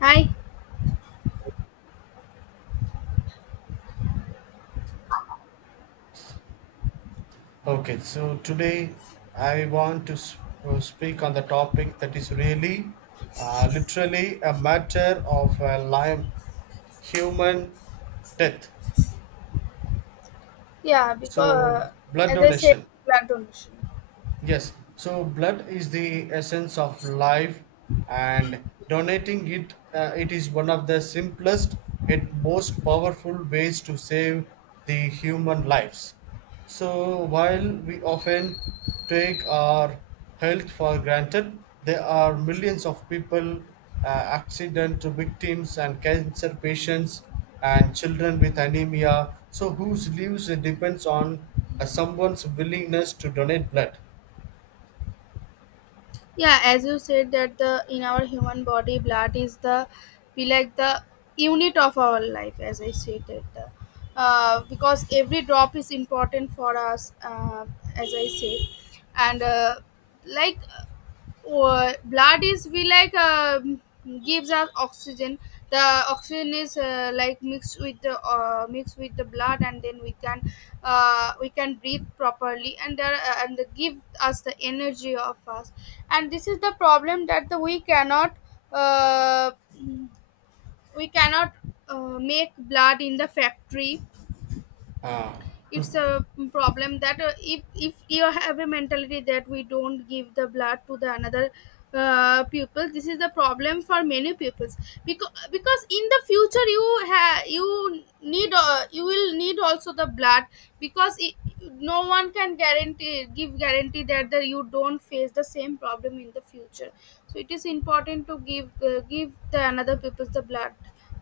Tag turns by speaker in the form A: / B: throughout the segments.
A: Hi.
B: Okay, so today I want to speak on the topic that is really, literally, a matter of life, human death.
A: Yeah,
B: So,
A: because
B: blood
A: as I said,
B: donation.
A: blood donation.
B: Yes, so blood is the essence of life, and donating it is one of the simplest and most powerful ways to save the human lives. So while we often take our health for granted, there are millions of people, accident victims, and cancer patients, and children with anemia, so whose lives depends on someone's willingness to donate blood.
A: Yeah, as you said, that the in our human body, blood is the be like the unit of our life. As I said that, the, because every drop is important for us. As I said, and like Or Blood is we gives us oxygen. The oxygen is like mixed with the blood, and then we can breathe properly, and there and they give us the energy of us. And this is the problem that the, we cannot uh, we cannot make blood in the factory. It's a problem that if you have a mentality that we don't give the blood to the another pupil. This is the problem for many pupils, because in the future you will need also the blood, because it, no one can guarantee that the, you don't face the same problem in the future. So it is important to give the another pupils the blood.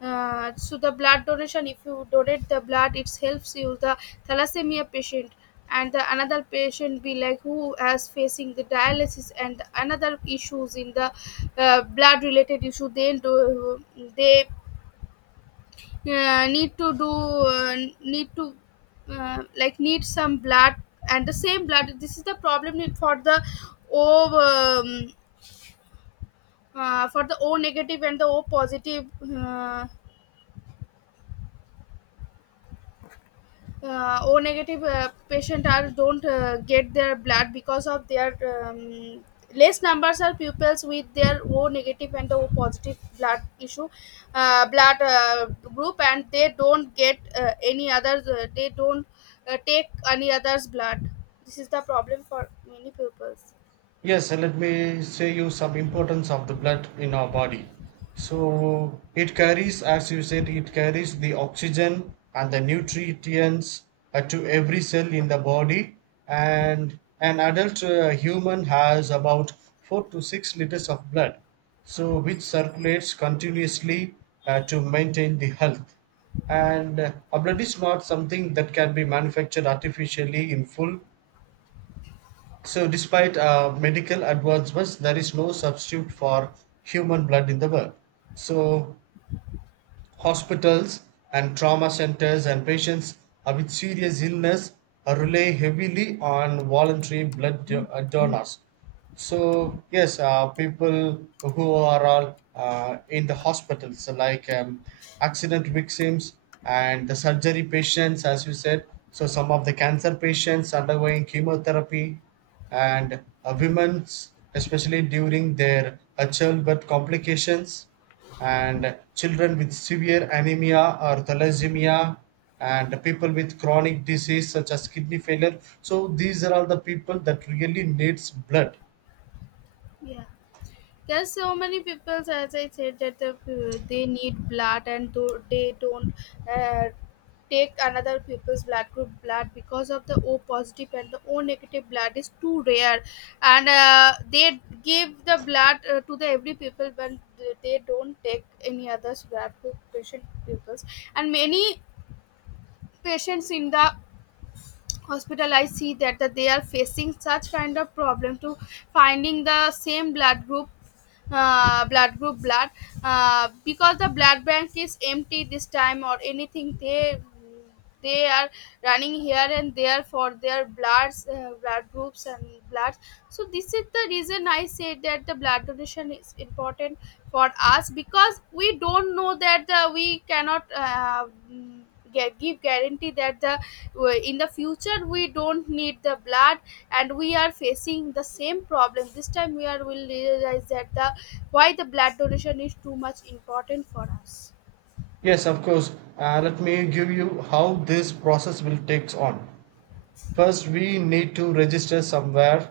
A: So the blood donation, if you donate the blood, it helps you the thalassemia patient and the another patient, be like who has facing the dialysis and another issues in the blood related issue. They do, they need to like need some blood, and the same blood. This is the problem for the o um, for the O negative and the O positive, uh, O negative, patient are don't get their blood because of their less numbers are pupils with their O negative and O positive blood issue, blood, group, and they don't get any other they don't take any other's blood. This is the problem for many pupils.
B: Yes, and let me say you some importance of the blood in our body. So it carries, as you said, it carries the oxygen and the nutrients to every cell in the body. And an adult human has about 4 to 6 liters of blood, so which circulates continuously to maintain the health. And a blood is not something that can be manufactured artificially in full so, despite medical advancements, there is no substitute for human blood in the world. So, hospitals and trauma centers and patients with serious illness rely heavily on voluntary donors. So yes, people who are all in the hospitals, so like accident victims and the surgery patients, as you said. So some of the cancer patients undergoing chemotherapy, and women's, especially during their childbirth complications, and children with severe anemia or thalassemia, and people with chronic disease such as kidney failure, so these are all the people that really needs blood.
A: Yeah. Yes, so many people, as I said, that they need blood, and do, they don't uh, take another people's blood group blood because of the O positive and the O negative blood is too rare, and they give the blood to the every people, but they don't take any other's blood group patient people's. And many patients in the hospital, I see that, that they are facing such kind of problem to finding the same blood group, blood, because the blood bank is empty this time or anything. They are running here and there for their bloods, blood groups and bloods. So this is the reason I said that the blood donation is important for us, because we don't know that we cannot get give guarantee that the in the future we don't need the blood. And we are facing the same problem this time, we are will realize that the why the blood donation is too much important for us.
B: Yes, of course, let me give you how this process will takes on. First, we need to register somewhere.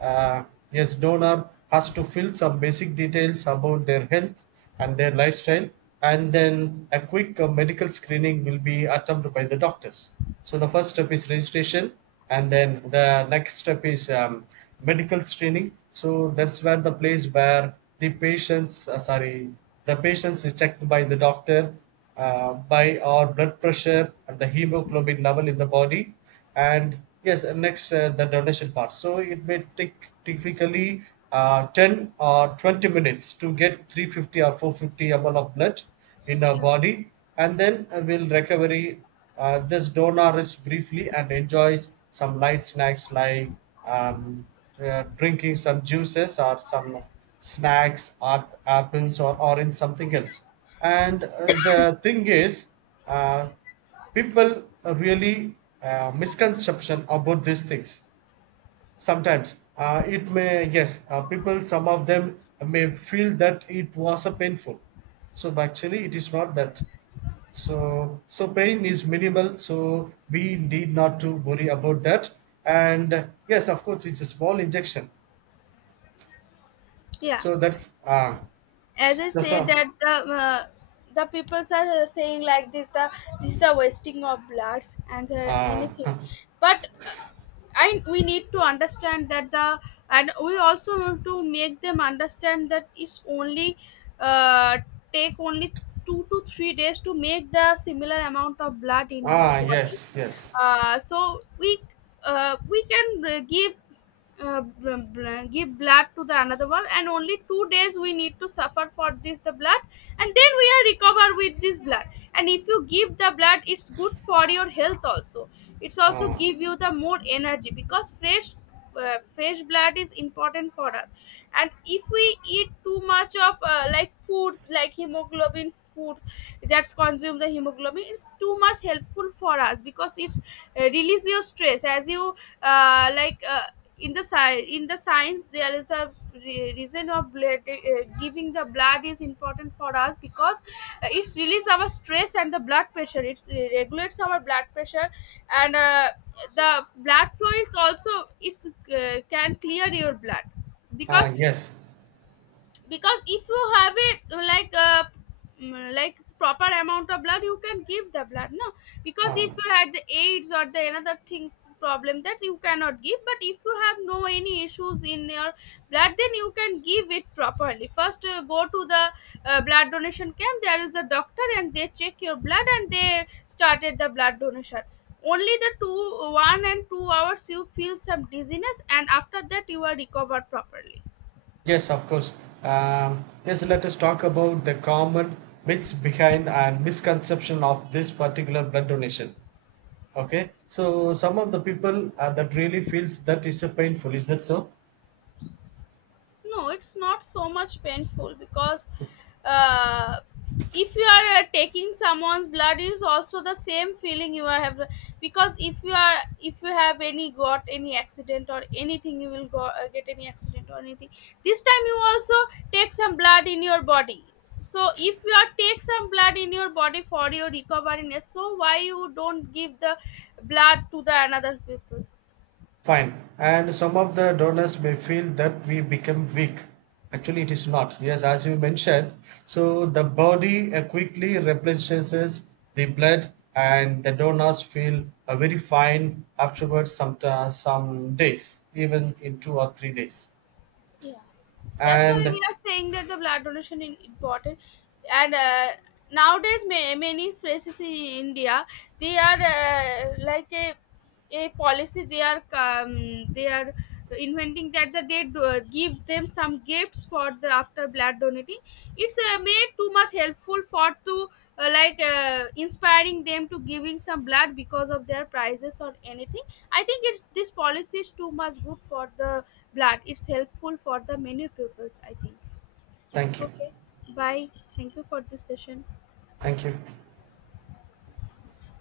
B: Uh, yes, donor has to fill some basic details about their health and their lifestyle, and then a quick medical screening will be attempted by the doctors. So the first step is registration, and then the next step is medical screening. So that's where the place where the patients, sorry, the patients is checked by the doctor by our blood pressure and the hemoglobin level in the body. And yes, next the donation part, so it may take typically 10 or 20 minutes to get 350 or 450 ml of blood in our
A: Yeah.
B: body. And then we'll recovery, this donor rests briefly and enjoys some light snacks like um, drinking some juices or some snacks or apples or orange something else. And the thing is uh, people really misconception about these things sometimes. Uh, it may, yes, people, some of them may feel that it was a painful, so but actually it is not that, so so pain is minimal, so we need not to worry about that. And yes, of course, it's a small injection
A: Yeah,
B: so
A: as I
B: that's
A: said
B: a
A: that the peoples are saying like this, the this is the wasting of bloods and
B: uh,
A: anything. But I, we need to understand that the, and we also have to make them understand that it's only uh, take only 2 to 3 days to make the similar amount of blood in our
B: ah yes
A: body.
B: yes
A: So we can give, give blood to the another one, and only 2 days we need to suffer for this the blood, and then we are recover with this blood. And if you give the blood, it's good for your health also. It's also
B: ah
A: give you the more energy, because fresh, fresh blood is important for us. And if we eat too much of like foods, like hemoglobin foods, that's consume the hemoglobin, it's too much helpful for us, because it's release your stress. As you uh, like uh, in the in the science, there is the reason of blood, giving the blood is important for us, because it releases our stress and the blood pressure, it regulates our blood pressure. And the blood flow is also, it's can clear your blood. Because
B: ah yes
A: if you have a, like like proper amount of blood, you can give the blood, no, because if
B: ah.
A: you had the AIDS or the another things problem, that you cannot give. But if you have no any issues in your blood, then you can give it properly. First, go to the blood donation camp. There is a doctor and they check your blood and they started the blood donation. Only the two, one and 2 hours you feel some dizziness, and after that you are recovered properly.
B: Yes, of course. Yes, let us talk about the common myths behind and misconception of this particular blood donation. Okay, so some of the people that really feels that is a painful. Is that so?
A: No, it's not so much painful, because uh, if you are taking someone's blood, it is also the same feeling you are have. Because if you are, if you have any, got any accident or anything, you will go get any accident or anything, this time you also take some blood in your body. So if you are take some blood in your body for your recovery, so why you don't give the blood to the another people.
B: Fine. And some of the donors may feel that we become weak. Actually, it is not. Yes, as you mentioned, so the body quickly replenishes the blood, and the donors feel very fine afterwards, some days, even in 2 or 3 days.
A: Yeah, that's why
B: And
A: we are saying that the blood donation is important. And nowadays, many places in India, they are like a policy. They are inventing that the they do, give them some gifts for the after blood donating. It's made too much helpful for to inspiring them to giving some blood because of their prizes or anything. I think it's this policy is too much good for the blood. It's helpful for the many pupils, I think.
B: thank you.
A: Okay. Bye. Thank you for this session.
B: Thank you.